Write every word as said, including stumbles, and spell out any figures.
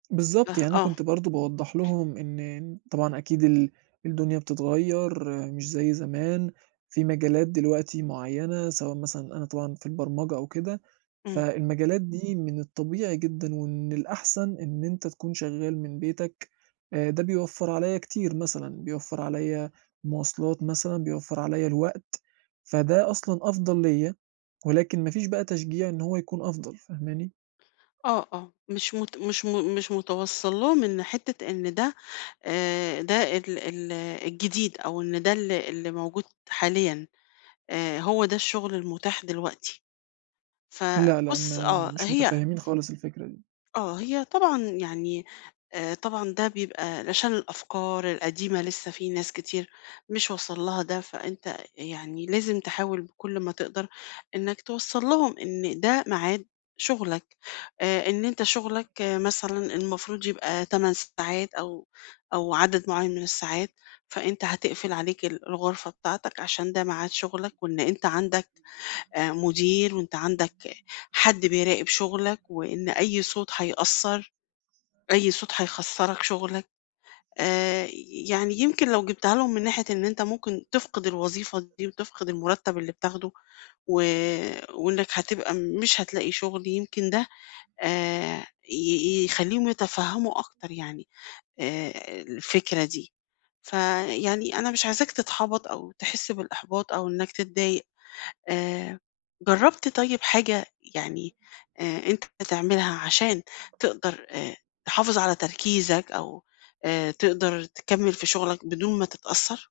بالضبط، فاه يعني أنا آه. كنت برضه باوضح لهُم إن طبعًا أكيد ال الدُنيا بتتغير، مش زي زمان، في مجالات دلوقتي معيّنة سواء مثلًا أنا طبعًا في البرمجة أو كده. إمم. فالمجالات دي من الطبيعي جدًا ومن الأحسن إن أنت تكون شغال من بيتَك، ده بيوفّر عليا كتير مثلًا. بيوفّر عليّا مواصلات مثلًا، بيوفّر عليّا الوقت. فده أصلًا أفضل ليّا، ولكن ما فيش بقى تشجيع إن هو يكون أفضل فاهماني؟ آه، آه، مش مت مش م مش متوصَّل لهُم إن حتّة إن ده آآ، ده ال ال الجديد أو إن ده ال اللي موجود حاليًا. آآ، هو ده الشغل المُتاح دلوقتي. لأ لأ، فبُص ما آه، مش هي متفهمين خالص الفكرة دي. آه، هي طبعًا يعني آآ، طبعًا ده بيبقى علشان الأفكار القديمة لسّه في ناس كتير مش واصل لها ده، فأنت يعني لازم تحاول بكل ما تقدر، إنَّك توصَّل لهُم إن ده ميعاد شُغلَك. آآ، إن أنت شُغلَك مثلًا المفروض يبقى تمن ساعات أو أو عدد معيّن من الساعات، فأنت هتقفل عليك ال الغرفة بتاعتَك علشان ده ميعاد شُغلَك، وإن أنت عندَك آآ، مُدير، وأنت عندَك حد بيراقب شُغلّك، وإن أي صوت هيأثّر، أي صوت هيخسرَك شُغلَك. آآ، يعني يمكن لو جبتها لهُم من ناحية إن أنت ممكن تفقد الوظيفة دي، وتفقد المُرتّب اللي بتاخده، و وإنَّك هتبقى مش هتلاقي شُغل، يمكن ده آآ، ي يخلّيهم يتفهموا أكتر يعني، آآ، الفكرة دي. فيعني أنا مش عايزاك تتحبَط أو تحس بالإحباط أو إنَّك تتضايق. آآ، جرّبت طيب حاجة يعني آآ، أنت بتعملها علشان تقدر آآ، تحافظ على تركيزَك أو آآ، تقدر تكمّل في شُغلَك بدون ما تتأثر؟